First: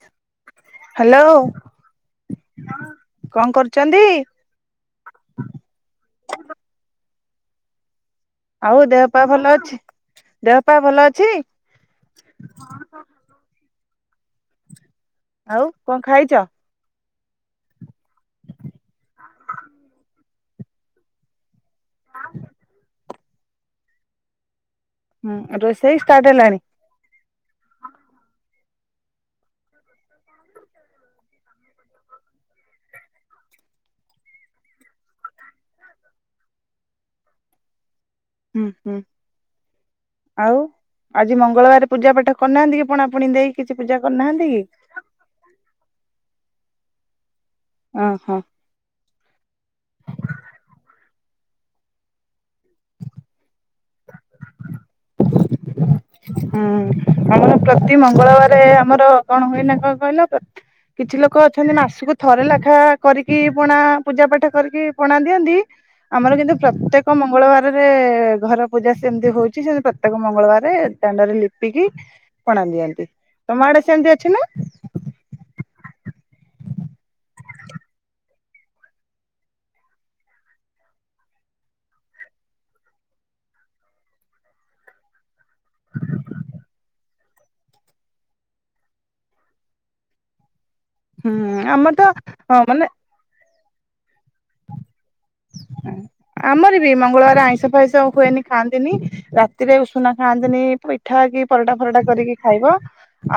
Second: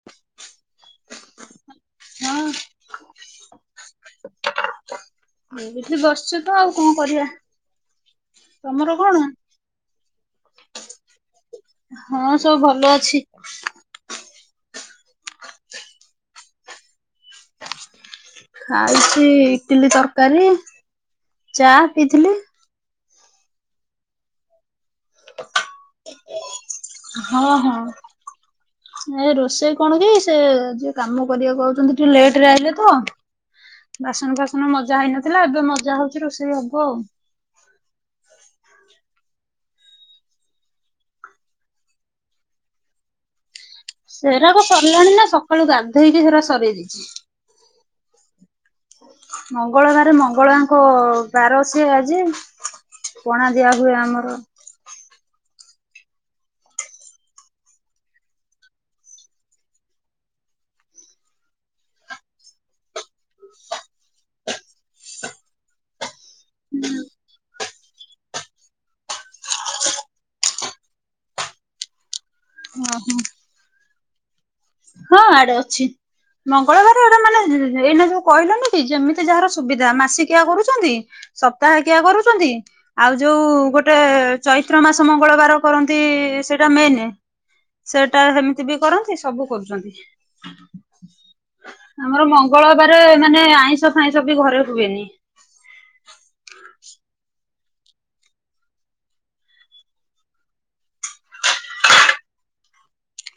[unintelligible] Hello ହଁ। କଣ କରୁଚନ୍ତି? ଏଇଠି ବସିଚୁ ତ ଆଉ କଣ କରିଆ। ଆଉ ଦେହପା ଭଲ ଅଛି ଦେହପା ଭଲ ଅଛି? ହଁ ସବୁ ଭଲ ଅଛି। ଆଉ କଁ ଖାଇଚ? ଖାଇଚି ଇଟିଲି ତରକାରୀ ଚା ପିଇଥିଲି। ହୁଁ ରୋଷେଇ ଷ୍ଟାର୍ଟ ହେଲାଣି। ହଁ ହଁ। [inaudible] ଏ ରୋଷେଇ କଣ କି ସେ ଯିଏ କାମ କରିବାକୁ ଆସୁଛନ୍ତି ଟିକେ ଲେଟରେ ଆଇଲେ ତ। ବାସନ ଫାସନ ମଜା ହେଇନଥିଲା ଏବେ ମଜା ହଉଛି ରୋଷେଇ ହବ ଆଉ। ହୁଁ ହୁଁ। ଆଉ ଆଜି ମଙ୍ଗଳବାର ପୂଜା ପାଠ କରିନାହାନ୍ତି କି ପଣା ପୁଣି ଦେଇ। କିଛି ପୂଜା କରିନାହାନ୍ତି କି? ସେରାକ ସରିଲାଣି ନା ସକାଳୁ ଗାଧୋଇକି ସେରା ସରେଇ ଦେଇଛି। ଓହୋ। ମଙ୍ଗଳବାରେ ମଙ୍ଗଳାଙ୍କ ବାର ସେ ଆଜି। ପଣା ଦିଆ ହୁଏ ଆମର। ହୁଁ ଆମର ପ୍ରତି ମଙ୍ଗଳବାର ଆମର କଣ ହୁଏନା କଣ କହିଲ। କିଛି ଲୋକ ଅଛନ୍ତି ମାସକୁ ଥରେ ଲେଖା କରିକି ପଣା ପୂଜା ପାଠ କରିକି ପଣା ଦିଅନ୍ତି। ଆମର କିନ୍ତୁ ପ୍ରତ୍ୟେକ ମଙ୍ଗଳବାରରେ ଘର ପୂଜା ସେମିତି ହଉଛି ସେମିତି ପ୍ରତ୍ୟେକ ମଙ୍ଗଳବାରେ ଦାଣ୍ଡରେ ଲିପିକି ପଣା ଦିଅନ୍ତି ଓହୋ ତମ ଆଡେ ସେମିତି ଅଛି ନା। ହଁ ଆଡେ ଅଛି। ମଙ୍ଗଳବାର ଏଟା ମାନେ ଏଇନା ଯୋଉ କହିଲନି କି ଯେମିତି ଯାହାର ସୁବିଧା ମାସିକିଆ କରୁଛନ୍ତି। ସପ୍ତାହକିିଆ କରୁଛନ୍ତି। ଆଉ ଯୋଉ ଗୋଟେ ଚୈତ୍ର ମାସ ମଙ୍ଗଳବାର କରନ୍ତି ସେଇଟା ମେନେ। ସେଇଟା ସେମିତି ବି କରନ୍ତି ସବୁ କରୁଛନ୍ତି। ହୁଁ ଆମର ତ ହଁ ମାନେ ମାନେ ଆଇଁଷ ଫାଇଁଷ ବି ଘରେ ହୁଏନି। ଆମର ବି ମଙ୍ଗଳବାରେ ଆଇଁଷ ଫାଇଁସ ହୁଏନି ଖାଆନ୍ତିନି। ରାତିରେ ଉଷୁନା ଖାଆନ୍ତିନି ପିଠାକି ପରଟା ଫରଟା କରିକି ଖାଇବ।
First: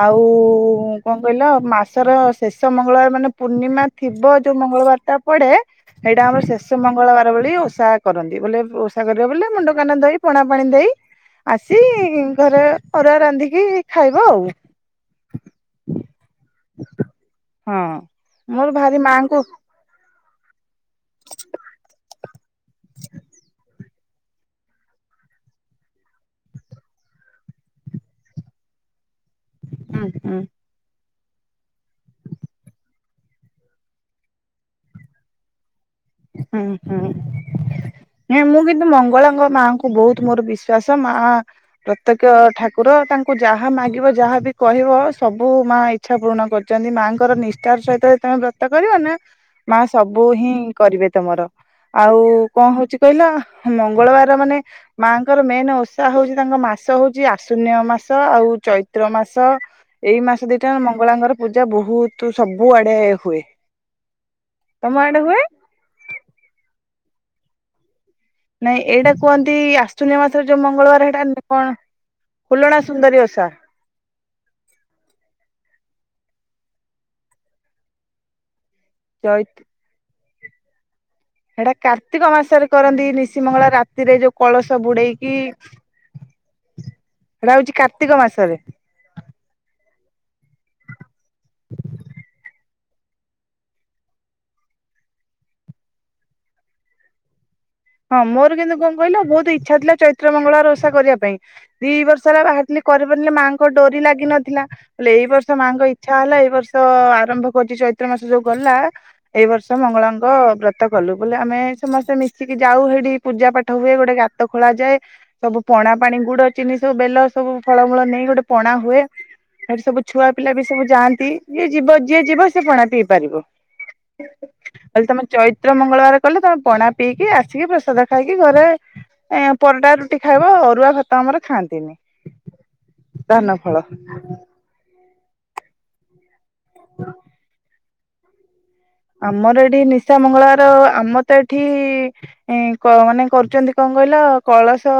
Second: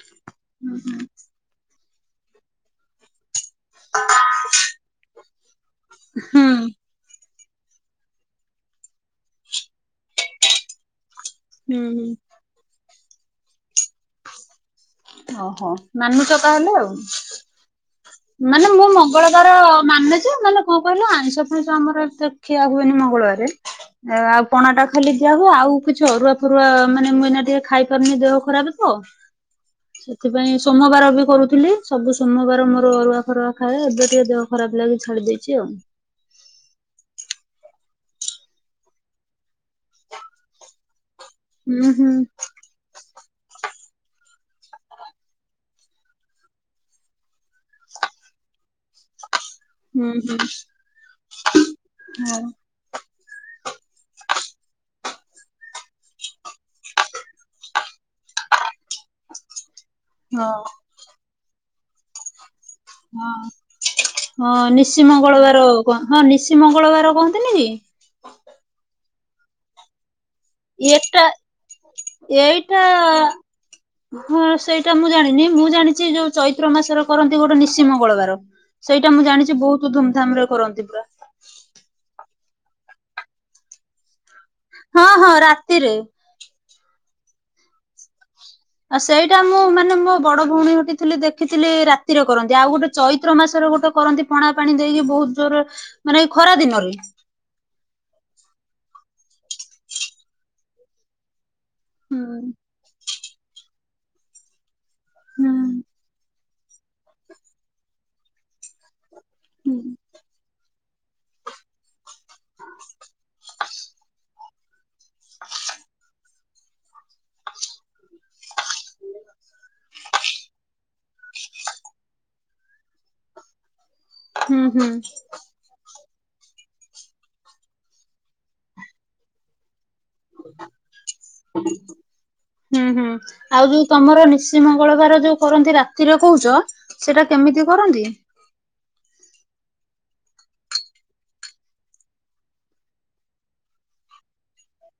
ଆଉ ହୁଁ କଣ କହିଲ ମାସର ଶେଷ ମଙ୍ଗଳବାର ମାନେ ପୂର୍ଣ୍ଣିମା ଥିବ ଯୋଉ ମଙ୍ଗଳବାର ଟା ପଡେ ସେଇଟା ଆମର ଶେଷ ହୁଁ ମ ମଙ୍ଗଳବାର ଭଳି ଓଷା କରନ୍ତି ବୋଲେ ଓଷା କରିବା ବୋଲେ ମୁଣ୍ଡକାନ ଧୋଇ ପଣା ପାଣି ଦେଇ। ଆସି ହୁଁ ଘରେ ଅରୁଆ ରାନ୍ଧିକି ଖାଇବ ଆଉ। ଓହୋ ମାନୁଚ ତା ହେଲେ ଆଉ। ହଁ। ମାନେ ମୋର ମୁଁ ଭାରି ମାଆଙ୍କୁ ମଙ୍ଗଳବାର ମାନେ ମାନେ କଣ କହିଲ ଆଇଁଷ ଫାଇଁଷ ଆମର ଏତେ ଖିଆ ହୁଏନି ମଙ୍ଗଳବାରେ। ଆଉ ପଣା ଟା ଖାଲି ଦିଆ ହୁଏ ଆଉ କିଛି ଅରୁଆ ଫରୁଆ ମାନେ ମୁଁ ଏଇନା ଟିକେ ଖାଇ ପାରୁନି ଦେହ ଖରାପ ତ। ହୁଁ ହୁଁ ସେଥିପାଇଁ ସୋମବାର ବି କରୁଥିଲି ସବୁ ସୋମବାର ମୋର ଅରୁଆ ଫରୁଆ ଖାଏ ଏବେ ଟିକେ ଦେହ ଖରାପ ଲାଗି ଛାଡ଼ି ଦେଇଛି ଆଉ। ହୁଁ ହୁଁ। ହଁ ମୁଁ କିନ୍ତୁ ମଙ୍ଗଳାଙ୍କ ମାଙ୍କୁ ବହୁତ ମୋର ବିଶ୍ଵାସ ମା ହୁଁ ହୁଁ ପ୍ରତ୍ୟକ୍ଷ ଠା ଠାକୁର ତାଙ୍କୁ ଯାହା ମାଗିବ ଯାହା ବି କହିବ ସବୁ ମାଆ ଇଚ୍ଛା ପୂରଣ କରିଛନ୍ତି ମାଆଙ୍କର ନିଷ୍ଠାର ସହିତ ତମେ ବ୍ରତ କରିବ ନା ମା ହୁଁ ସବୁ ହୁଁ ହିଁ କରିବେ ତମର ଆଉ କଣ କଣ ହଉଛି କହିଲ ମଙ୍ଗଳବାର ମାନେ ମାଆଙ୍କର ମେନ୍ ଓଷା ହଉଛି ତାଙ୍କ ମାସ ହଉଛି ଆଶ୍ୱିନ ମାସ ଆଉ ଚୈତ୍ର। ଚୈତ୍ର ମାସ ଏଇ ମାସ ଦିଟା ହଁ। ମଙ୍ଗଳାଙ୍କର ପୂଜା ବହୁତ ସବୁଆ ହଁ ହଁ ତମ ଆଡେ ହୁଏ ନିଶିମଙ୍ଗଳବାର ହଁ ନିଶି ମଙ୍ଗଳବାର କହନ୍ତିନି କି। ନାଇଁ ଏଇଟା କୁହନ୍ତି ଆ ଆଶ୍ୱିନ ମାସର ଯୋଉ ମଙ୍ଗଳବାର ଏଟା ହେଟା କଣ, ହୁଲଣା ସୁନ୍ଦରୀ ଏଇଟା ଓଷା। ହଁ ସେଇଟା ମୁଁ ଜାଣିନି ମୁଁ ଜାଣିଛି ଯୋଉ ଚୈତ୍ର ମାସରେ କରନ୍ତି ଗୋଟେ ନିଶି ମଙ୍ଗଳବାର। ସେଇଟା ମୁଁ ଚୈତ ଜାଣିଛି ବହୁତ ଧୁମଧାମ ରେ କରନ୍ତି ପୁରା। ସେଇଟା କାର୍ତ୍ତିକ ମାସରେ କରନ୍ତି ନିଶି ମଙ୍ଗଳବାର ରା ରାତିରେ ଯୋଉ କଳସ ହଁ ବୁଡେଇକି ହଁ ରାତିରେ। ସେଟା ହଉଚି କାର୍ତ୍ତିକ ମାସରେ। ଆଉ ସେଇଟା ମୁଁ ମାନେ ମୋ ବଡ ଭଉଣୀ ଘରଟିଥିଲି ଦେଖିଥିଲି ରାତିରେ କରନ୍ତି। ଆଉ ଗୋଟେ ଚୈତ୍ର ମାସରେ ଗୋଟେ କରନ୍ତି ପଣା ପାଣି ଦେଇକି ବୋହୁତ ଜୋରରେ ମାନେ ଖରା ଦିନରେ। ହଁ ମୋର କିନ୍ତୁ କଣ କହିଲ ବୋହୁତ ଇଚ୍ଛା ଥିଲା ଚୈତ୍ର ମଙ୍ଗଳବାର ଓଷା କରିବା ପାଇଁ ଦି ହୁଁ ବର୍ଷ ହେଲା ବାହାରିଲି କରିପାରିଲେ ମାଆଙ୍କ ଡୋରି ଲାଗି ନଥିଲା। ବଲେ ଏଇ ହୁଁ ବର୍ଷ ମାଆଙ୍କ ଇଚ୍ଛା ହେଲା ଏଇ ବର୍ଷ ତ ଆରମ୍ଭ କରୁଛି ଚୈତ୍ର ମାସ ଯୋଉ ଗଲା ଏଇ ହୁଁ ବର୍ଷ ମଙ୍ଗଳାଙ୍କ ବ୍ରତ ବ୍ରତ କଲୁ ବୋଲେ ଆମେ ସମସ୍ତେ ମିଶିକି ଯାଉ ସେଠି ପୂଜା ପାଠ ହୁଏ ଗୋଟେ ଗ ଗାତ ଖୋଳା ଯାଏ। ସବୁ ପଣା ପାଣି ଗୁଡ ଚିନି ସବୁ ବେଲ ସବୁ ଫଳମୂଳ ନେଇ ଗୋଟେ ପଣା ହୁଏ। ଏ ସବୁ ଛୁଆ ପିଲା ବି ସବୁ ଯାଆନ୍ତି ଯିଏ ଯିବ ଯିଏ ଯିବ ସେ ପଣା ପିଇ ପାରିବ। ହୁଁ ତମେ ଚୈତ୍ର ମଙ୍ଗଳବାର କଲେ ତମେ ପଣା ପିଇକି ଆସିକି ପ୍ରସାଦ ଖାଇକି ଘରେ ଏ ପରଟା ଖାଇବ ଅରୁଆ ଭାତ ଆମର ଖାଆନ୍ତିନି ହୁଁ ହୁଁ। ଧାନ ଆଉ ଯୋଉ ଫଳ। ତମର ନିଶି ମଙ୍ଗଳବାର ଯୋଉ କରନ୍ତି ରାତିରେ କହୁଛ। ସେଇଟା କେମିତି କରନ୍ତି? ଆମର ଏଠି ନିଶା ମଙ୍ଗଳବାର ଆମ ତ ଏଠି ମାନେ କରୁଛନ୍ତି କଣ କହିଲ କଳସ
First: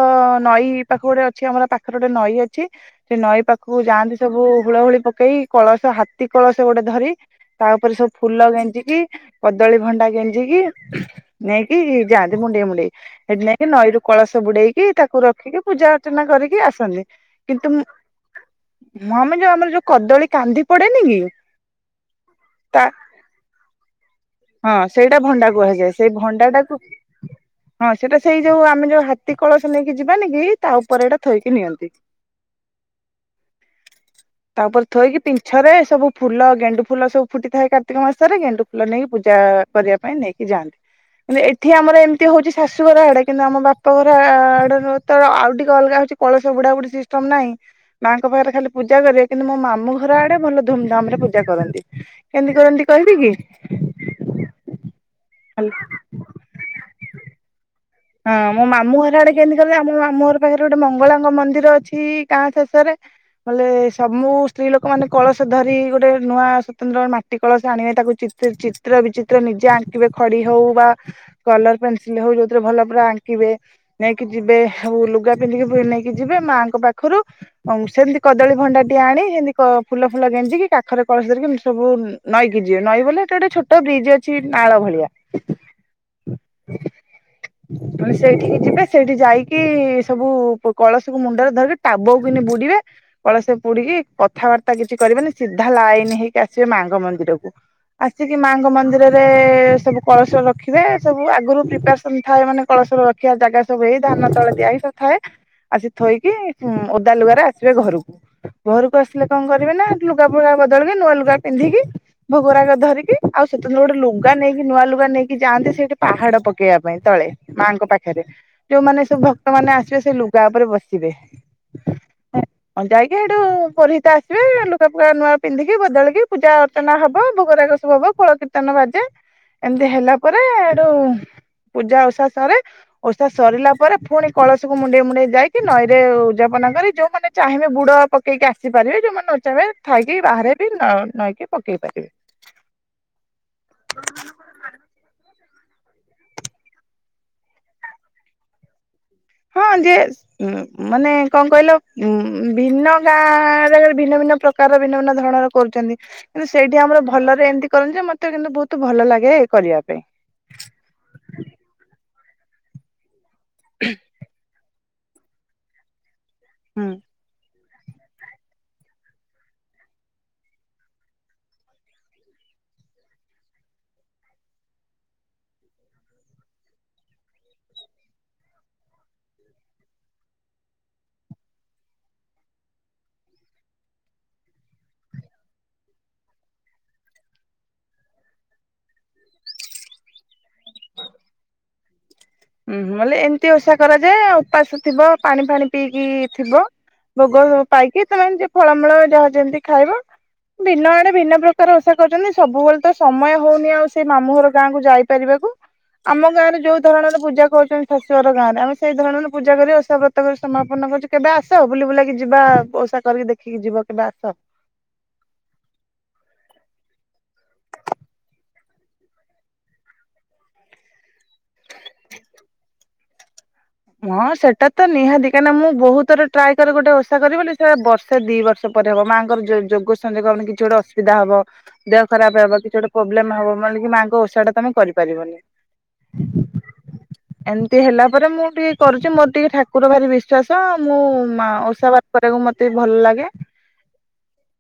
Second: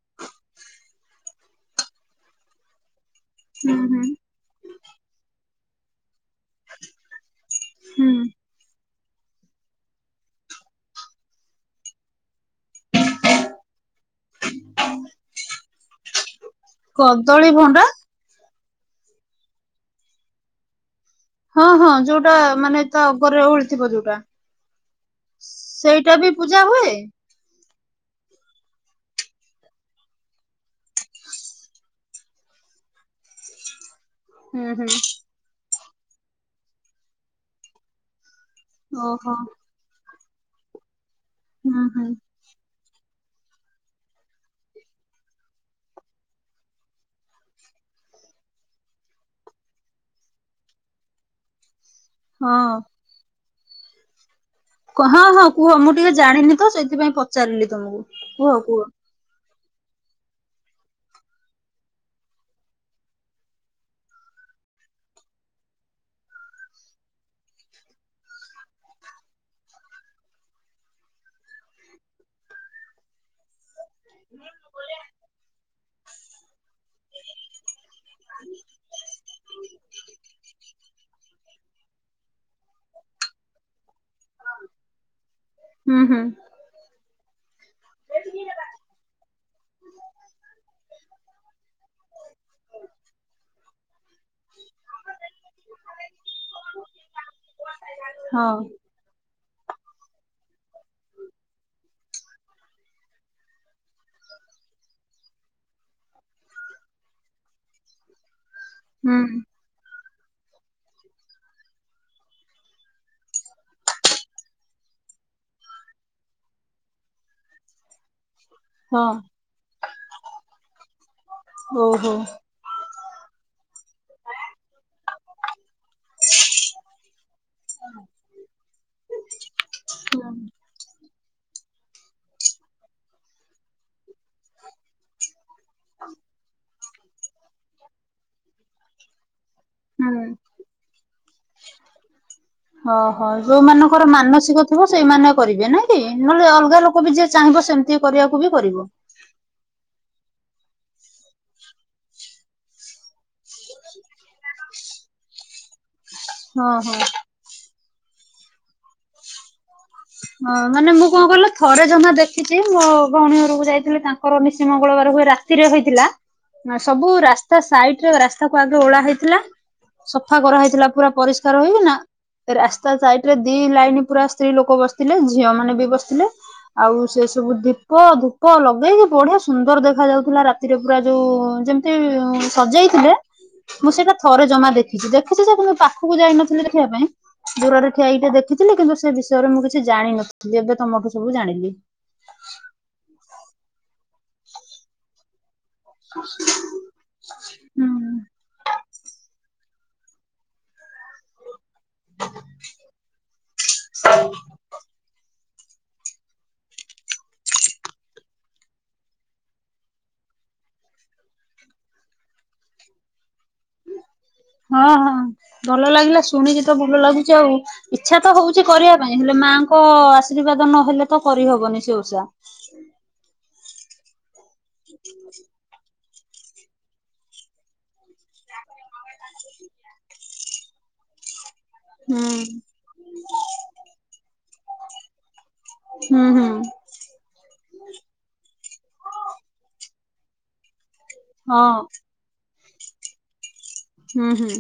ନଈ ପାଖ ଗୋଟେ ଅଛି ଆମର ପାଖ ପାଖରେ ଗୋଟେ ନଈ ଅଛି। ସେ ନଈ ହୁଁ ପାଖକୁ ହୁଁ ଯାଆନ୍ତି ସବୁ ହୁଳ ହୁଳି ପକେଇ କଳସ ହାତୀ କଳସ ଗୋଟେ ଧରି ତା ଉପରେ ହୁଁ ସବୁ ଫୁଲ ଗେଜି ଗେଞ୍ଜି କଦଳୀ ଭଣ୍ଡା ଗେଞ୍ଜିକି ନେଇକି ଯାଆନ୍ତି ମୁଣ୍ଡେଇ ମୁଣ୍ଡେଇ। ସେଠି ନାଇକି ନଈରୁ କଳସ ବୁଡେଇକି ତାକୁ ରଖିକି ପୂଜା ଅର୍ଚ୍ଚନା କରିକି ଆସ ନ୍ତି କଦଳୀ କିନ୍ତୁ ମୁଁ ଭଣ୍ଡା ମମି ଯୋଉ ଆମର ଯୋଉ କଦଳୀ କାନ୍ଦି ପଡେନି କି? ହଁ ହଁ ଯୋଉଟା ମାନେ ତା ଅଗରେ ଓହଳିଥିବ ଯୋଉଟା। ହଁ ସେଇଟା ଭଣ୍ଡା କୁହାଯାଏ ସେଇ ସେଇଟା ବି ପୂଜା ଭଣ୍ଡାଟାକୁ ହୁଏ? ହଁ ସେଟା ସେଇ ଯୋଉ ଆମେ ଯୋଉ ହାତୀ କଳସ ନେଇକି ଯିବାନି କି ତା ଉପରେ ଏଇଟା ଥୋଇକି ନିଅନ୍ତି। [inaudible] ହୁଁ ତାପରେ ହୁଁ। ଥୋଇକି ପିଛରେ ସବୁ ଫୁଲ ଗେଣ୍ଡୁ ଫୁଲ ସବୁ ଫୁଟି ଥାଏ କାର୍ତ୍ତିକ ମାସରେ ଗେଣ୍ଡୁ ଫୁଲ ନେଇକି ପୂଜା ଓହୋ କରିବା ପାଇଁ ନେଇକି ଯାଆନ୍ତି। କିନ୍ତୁ ଏଠି ହୁଁ ଆମର ହୁଁ ଏମିତି ହଉଛି ଶାଶୁଘର ଆଡେ କିନ୍ତୁ ଆମ ବାପା ଘର ଆଡେ ତ ଆଉ ଟିକେ ଅଲଗା ହଉଛି କଳସ ବୁଡା ବୁଡି ସିଷ୍ଟମ ନାହିଁ। ମାଙ୍କ ପାଖରେ ଖାଲି ପୂଜା କରିବେ। କିନ୍ତୁ ମୋ ମାମୁଁ ଘର ଆଡେ ଭଲ ଧୁମଧାମ ରେ ପୂଜା କରନ୍ତି। କେମିତି ହଁ। କରନ୍ତି କହିବି କି? ହଁ ହଁ କୁହ ମୁଁ ଟିକେ ଜାଣିନି ତ ସେଇଥିପାଇଁ ପଚାରିଲି ତମକୁ। ହଁ କୁହ ମୋ କୁହ ମାମୁ ଘର ଆଡେ କେନ୍ତି କରିବେ ଆମ ମାମୁଁ ଘର ପାଖରେ ଗୋଟେ ମଙ୍ଗଳାଙ୍କ ମନ୍ଦିର ଅଛି କା ଶେଷରେ। ବଲେ ସମୁ ସ୍ତ୍ରୀ ଲୋକ ମାନେ କଳସ ଧରି ଗୋଟେ ନୂଆ ସ୍ଵତନ୍ତ୍ର ମାଟି ମାଟି କଳସ ଆଣିବେ ତାକୁ ଚିତ୍ର ଚିତ୍ର ବିଚିତ୍ର ନିଜେ ଆଙ୍କିବେ ଖଡି ହଉ ବା କଲର ପେନସିଲ ହଉ ଯଉଥିରେ ଭଲ ପୁରା ଆଙ୍କିବେ ନେଇକି ଯିବେ ଆଉ ଲୁଗା ପିନ୍ଧିକି ନେଇକି ଯିବେ ମାଆଙ୍କ ପାଖରେ ପାଖରୁ ସେମିତି କଦଳୀ ଭଣ୍ଡାଟିଏ ଆଣି ସେମିତି ଫୁଲ ଫୁଲ ଗେଞ୍ଜିକି କାଖରେ କଳସ ଧରିକି ଏମତି ସବୁ ନଈକି ଯିବେ ନଈ ବୋଲେ ହେଟେ ଗୋଟେ ଛୋଟ ବ୍ରିଜ୍ ଅଛି ନାଳ ଭଳିଆ। ହୁଁ ହୁଁ। [inaudible] ସେଇଠିକି ଯିବେ ସେଇଠି ଯାଇକି ସବୁ କଳସକୁ ମୁଣ୍ଡରେ ଧରିକି ଟାବକୁ କିନି ବୁଡିବେ କଳ ସେ ପୁଡିକି କଥାବାର୍ତ୍ତା କିଛି କରିବେନି ସିଧା ଲାଇନ ହେଇକି ଆସିବେ ମାଙ୍କ ମନ୍ଦିର କ ଆସିକି ହଁ ମାଙ୍କ ମନ୍ଦିର ରେ ସବୁ କଳସ ରଖିବେ। ସବୁ ଆଗରୁ ପ୍ରିପାରସନ ଥାଏ ମାନେ କଳସର ରଖିବା ଜାଗା ସବୁ ହେଇ ଧାନ ତଳେ ଦିଆଇ ସବୁ ଥାଏ। ଆସି ଥୋଇକି ଓଦା ଲୁଗାରେ ଆସିବେ ଘରକୁ ଘରକୁ ହୁଁ ଆସିଲେ କଣ କରି ବେନା ଲୁଗା ଫୁଗା ବଦଳବି ନୂଆ ଲୁଗା ପିନ୍ଧିକି ଭୋଗରାଗ ଧରିକି ଆଉ ସେତନ୍ତରେ ଗୋଟେ ଲୁଗା ନେଇକି ନୂଆ ଲୁଗା ନେଇକି ଯାଆନ୍ତି ସେଇଠି। ପାହାଡ ପକେଇବା ପାଇଁ ତଳେ ମାଆଙ୍କ ପାଖରେ। ଯୋଉମାନେ ହଁ ସବୁ ଭକ୍ତ ମାନ ଆସିବେ ସେ ଲୁଗା ଉପରେ ବସିବେ। ଓହୋ ହଁ ଯାଇକି ଏଇଠୁ ପୁରିହିତ ଆସିବେ ଲୁଗା ଫୁଗା ନୂଆ ପିନ୍ଧିକି ବଦଳିକି ପୂଜା ଅର୍ଚ୍ଚନା ହବ ଭୋଗରାଗ ସବ ହବ କୂଳ କୀର୍ତ୍ତନ ବାଜେ। ଏମିତି ହେଲା ହୁଁ। ପରେ ହେଠୁ ପୂଜା ଓଷା ସରେ ଓଷା ସରିଲା ପରେ ପୁଣି କଳସକୁ ମୁଣ୍ଡେଇ ମୁଣ୍ଡେଇ ଯାଇ ନଈରେ ଉଯାପନା କରି ଯୋଉମାନେ ଚାହିଁବେ ବୁଡ ପକେଇକି ଆସି ପାରିବେ ଯୋଉମାନେ ନ ଚାହିଁବେ ଥାଇକି ହୁଁ। ବାହାରେ ବି ନ ନଈକି ପକେଇ ପାରିବେ। ଓହୋ ଯୋଉମାନଙ୍କର ମାନସିକ ଥିବ ସେଇମାନେ କରିବେ ନାଇଁ କି ନହେଲେ ଅଲଗା ଲୋକ ବି ଯିଏ ଚାହିଁବ ସେମି ତି କରିବାକୁ ବି କରିବ। ହଁ ଯେ ଉଁ ମାନେ କଣ କହିଲ ଉ ଭିନ୍ନ ଗାଁ ଆରେ ଭିନ୍ନ ଭିନ୍ନ ପ୍ର ପ୍ରକାର ଭିନ୍ନ ଭନ୍ନ ଧରଣର କରୁଛନ୍ତି। ମାନେ ହଁ ସେଇଠି ହଁ। ଆମର ଭଲରେ ଏମିତି କରନ୍ତି ଯେ ମତେ କିନ୍ତୁ ବୋହୁତ ଭଲ ଲାଗେ କରିବା ପାଇଁ। ହଁ ମାନେ ମୁଁ କଣ କଇଲ ଥରେ ଜମା ଦେଖିଛି ମୋ ଭଉଣୀ ଘରକୁ ଯାଇଥିଲି ତାଙ୍କର ନିଶିମ ମଙ୍ଗଳବାର ହୁଏ ରାତିରେ ହେଇଥିଲା ହୁଁ ସବୁ ରାସ୍ତା ସାଇଟ ରେ ରାସ୍ତାକୁ ଆଗେ ଓଳା ହେଇଥିଲା ସଫା କରାହେଇଥିଲା ପୁରା ପରିଷ୍କାର ହେଇକି ନା ରାସ୍ତା ସାଇଟ ରେ ଦି ଲାଇନ ପୁରା ସ୍ତ୍ରୀ ଲୋକ କୋ ବସିଥିଲେ ଝିଅ ମାନେ ବି ବସିଥିଲେ। ଆଉ ସେ ସବୁ ଦୀପ ଧୂପ ଲଗେଇକି ବଢିଆ ସୁନ୍ଦର ଦେଖା ଯାଉଥିଲା ରାତି ରେ ପୁରା ଯୋଉ ଯେମିତି ସଜେଇଥିଲେ ମୁଁ ସେଇଟା ଥରେ ଜମା ଦେଖିଛି ଦେଖିଛି ଯେ କିନୁ ପାଖକୁ ଯାଇ ନଥିଲି ଦେଖିବା ପାଇଁ ଦୂରରେ ଠିଆଇକି ଟିକେ ଦେଖିଥିଲି କିନ୍ତୁ ସେ ବିଷୟରେ ମୁଁ କିଛି ଜାଣିନଥିଲି ଏବେ ତମଠୁ ସବୁ ଜାଣିଲି। ଉଁ ହୁଁ ବଲେ ଏମିତି ଓଷା କରାଯାଏ ଉପାସ ଥିବ ପାଣି ଫାଣି ପିଇକି ଥିବ ଭୋଗ ସବୁ ହୁଁ ପାଇକି ତମେ ଏମିତି ଫଳମୂଳ ଯାହା ଯେମିତି ଖାଇବ ଭିନ୍ନ ଆଡେ ଭିନ୍ନ ପ୍ରକାର ଓଷା କରଛନ୍ତି ସବୁବେଳେ ତ ସମୟ ହଉନି ଆଉ ସେଇ ମାମୁଁଘର ଗାଁକୁ ଯାଇପାରିବାକୁ ଆମ ଗାଁରେ ଯୋଉ ଧରଣର ପୂଜା କରୁଛନ୍ତି ଶାଶୁଘର ଗାଁରେ ଆମେ ସେଇ ଧରଣର ପୂଜା କରି ଓସା ବ୍ରତ କରି ସମାପନ କରୁଚୁ କେବେ ଆସ ଆସ ବୁଲି ବୁଲାକି ଯିବା ଓସା କରିକି ଦେଖିକି ଯିବ କେବେ ଆସ। ହଁ ହଁ ଭଲ ଲାଗିଲା ଶୁଣିିକି ତ ଭଲ ଲାଗୁଛି ଆଉ। ଇଚ୍ଛା ତ ହଉଛି କରିଆ ପାଇଁ ହେଲେ ମାଙ୍କ ଆଶୀର୍ବାଦ ନହେଲେ ତ କରିହବନି ସେ ଓଷା। ହଁ ସେଟା ତ ନିହାତି କାହିଁକିନା ମୁଁ ବୋହୁତଥର ଟ୍ରାଏ କରେ ଗୋଟେ ଓଷା କରିବି ବୋଲି ସେତା ବର୍ଷେ ଦି ବର୍ଷ ପରେ ହବ ମାଙ୍କର ଯୋଗ ସଂଯୋଗ ମାନେ କିଛି ଗୋଟେ ଅସୁବିଧା ହବ ଦେହ ହୁଁ ଖରାପ ହେବ କିଛି ଗୋଟେ ପ୍ରୋବ୍ଲେମ ହବ ମାନେ କି ମାଙ୍କ ଓଷା ଟା ତମେ କରିପାରିବନି। ହୁଁ ହୁଁ। ଏମତି ହେଲା ପରେ ମୁଁ ଟିକେ କରୁଛି ମୋର ଟିକେ ଠାକୁର ଭାରି ବିଶ୍ଵାସ ମୁଁ ମା ହଁ ଓଷା ବା କରିଆକୁ ମତେ ବି ଭଲ ଲାଗେ। ହୁଁ ହୁଁ।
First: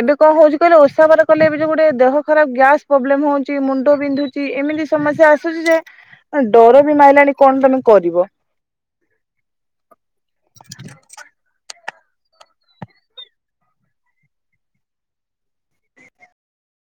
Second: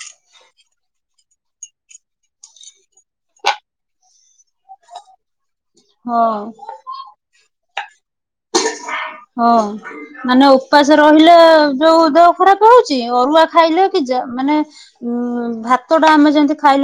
ଏବେ କଣ ହଉଛି କହିଲ ଓଷା ବାର କଲେ ଏବେ ଯୋଉ ଗୋଟେ ଦେହ ଖରାପ ଗ୍ୟାସ ପ୍ରୋବ୍ଲେମ ହଉଛି ମୁଣ୍ଡ ବିନ୍ଧୁ ଚି ଏମିତି ସମସ୍ୟା ଆସୁଛି ଯେ ହଁ ମାନ ଡର ବି ମାଇଲାଣି କଣ ତମେ କରିବ। ହ ମାନେ ଉପାସେ ରହିଲେ ଯୋଉ ଦେହ ଖରାପ ହଉଚି, ଅରୁଆ ଖାଇଲେ କି ଯା ମାନେ ଉଁ ଭାତଟା ଆମେ ଯେମିତି ଖାଇଲେ